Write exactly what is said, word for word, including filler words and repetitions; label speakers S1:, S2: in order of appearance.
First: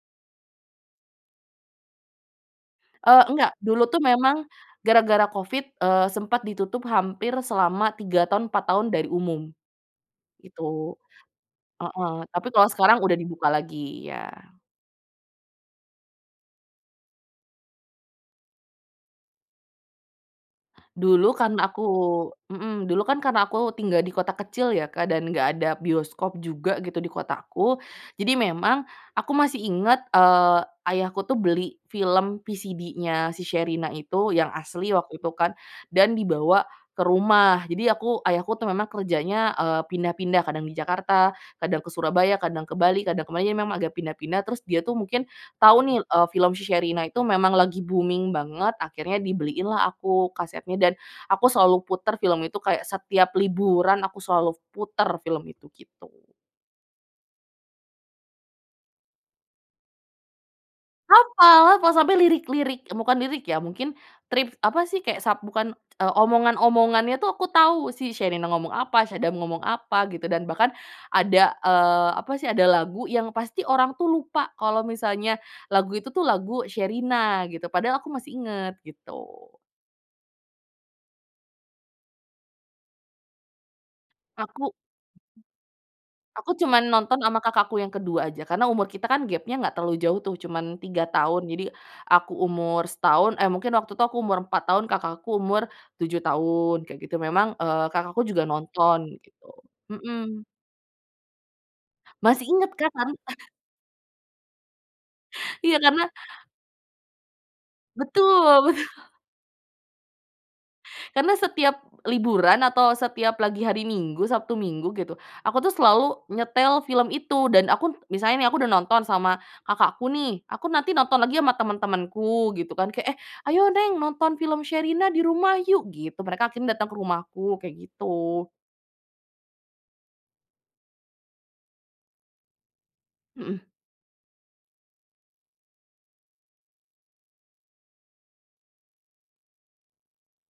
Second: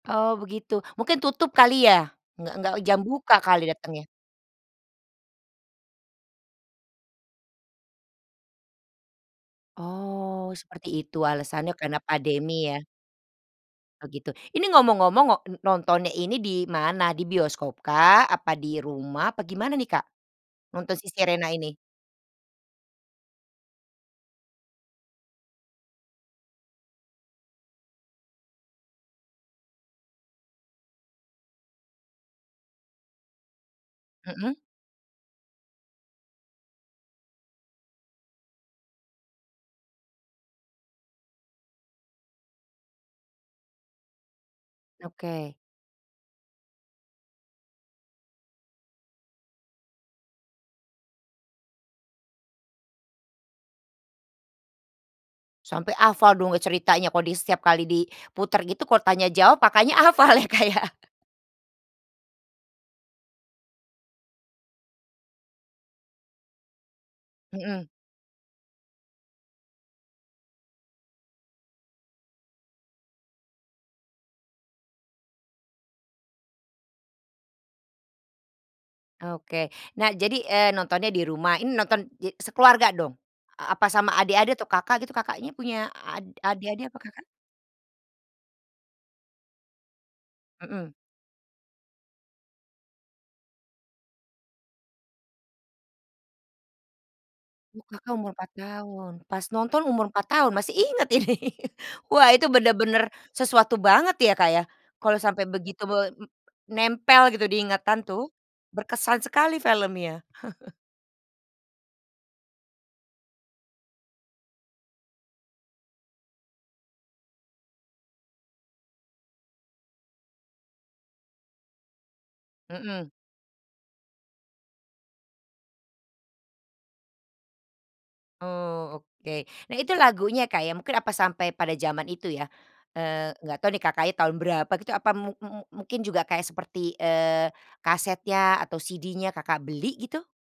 S1: Oh begitu, mungkin tutup kali ya, nggak nggak jam
S2: Eee
S1: buka
S2: nggak,
S1: kali
S2: dulu
S1: datengnya.
S2: tuh memang gara-gara covid, eee, sempat ditutup hampir selama tiga tahun, empat tahun dari umum,
S1: Oh,
S2: itu.
S1: seperti itu alasannya karena
S2: Heeh, tapi
S1: pandemi
S2: kalo
S1: ya.
S2: sekarang udah dibuka lagi,
S1: Oh gitu,
S2: iya.
S1: ini ngomong-ngomong wak e nontonnya ini di mana, di bioskop kah, apa di rumah, apa gimana nih Kak, nonton Si
S2: Dulu
S1: Sherina
S2: karena
S1: ini?
S2: aku mhm, dulu kan karena aku tinggal di kota kecil ya Kak, dan nggak ada bioskop juga gitu, di kotaku. Jadi memang aku masih inget, eee, ayahku tuh beli film VCD-nya si Sherina itu, yang
S1: Mhm.
S2: asli waktu itu kan, dan dibawa ke rumah. Jadi aku ayahku tuh memang kerjanya, eee, pindah-pindah, kadang di Jakarta, kadang ke Surabaya, kadang ke Bali, kadang ke mana. Jadi memang agak pindah-pindah, terus dia tuh mungkin
S1: Okey.
S2: tahu nih, eee, film si Sherina itu memang lagi booming banget. Akhirnya dibeliin lah aku kasetnya dan, aku selalu puter film itu kayak setiap liburan, aku selalu puter film itu,
S1: Sampe
S2: gitu.
S1: hafal dong ceritanya kok di setiap kali diputer gitu, kalau tanya jawab, makanya hafal ya Kak ya.
S2: Hapal lah sampai lirik-lirik, bukan lirik ya mungkin, trip apa sih kek sab bukan, eee, omongan-omongannya tuh aku
S1: Mhm.
S2: tahu si Sherina ngomong apa, Sadam ngomong apa, gitu. Dan bahkan ada, eee, apa sih, ada lagu yang pasti orang tuh lupa kalo misalnya lagu itu tuh lagu Sherina, gitu. Padahal aku masih inget gitu.
S1: Oke, nah jadi, eee, nontonnya di rumah, ini nonton di sekeluarga dong? A apa sama adik-adik atau
S2: Aku
S1: Kakak gitu, Kakaknya punya a ad
S2: aku cuman
S1: adik-adik apa
S2: nonton
S1: Kakak?
S2: ama kakakku yang kedua aja, karena umur kita kan gapnya nggak terlalu jauh tuh, cuman
S1: Mhm.
S2: tiga tahun. Jadi aku umur setahun, eh mungkin waktu itu aku umur empat tahun, kakakku umur tujuh tahun kayak gitu memang, eee,
S1: Oh Kakak
S2: kakakku
S1: umur
S2: juga
S1: empat
S2: nonton
S1: tahun,
S2: gitu.
S1: pas nonton umur empat
S2: Mhm.
S1: tahun. Masih inget ini, wah
S2: Masih
S1: itu
S2: inget kan
S1: benar-benar
S2: tan
S1: sesuatu banget ya Kak ya, kalau sampai
S2: Iya,
S1: begitu be
S2: karena
S1: nempel gitu di ingatan tuh,
S2: Betul betul.
S1: berkesan sekali filmnya.
S2: Karena setiap liburan atau setiap lagi hari Minggu, Sabtu Minggu gitu, aku tuh selalu nyetel film itu, dan aku misalnya nih aku udah nonton sama kakak aku nih, aku nanti nonton lagi sama teman-temanku gitu kan, kek
S1: Mhm.
S2: "eh ayo neng, nonton film Sherina di rumah yuk" gitu. Mereka akhirnya datang ke rumahku, kayak gitu.
S1: Oh, oke. Nah, itu lagunya Kak ya, mungkin apa sampai pada jaman itu ya, eee, nggak
S2: Mhm.
S1: tahu nih Kakaknya tahun berapa gitu apa mu mu mungkin juga kayak seperti, eee, kasetnya atau CD-nya Kakak beli gitu?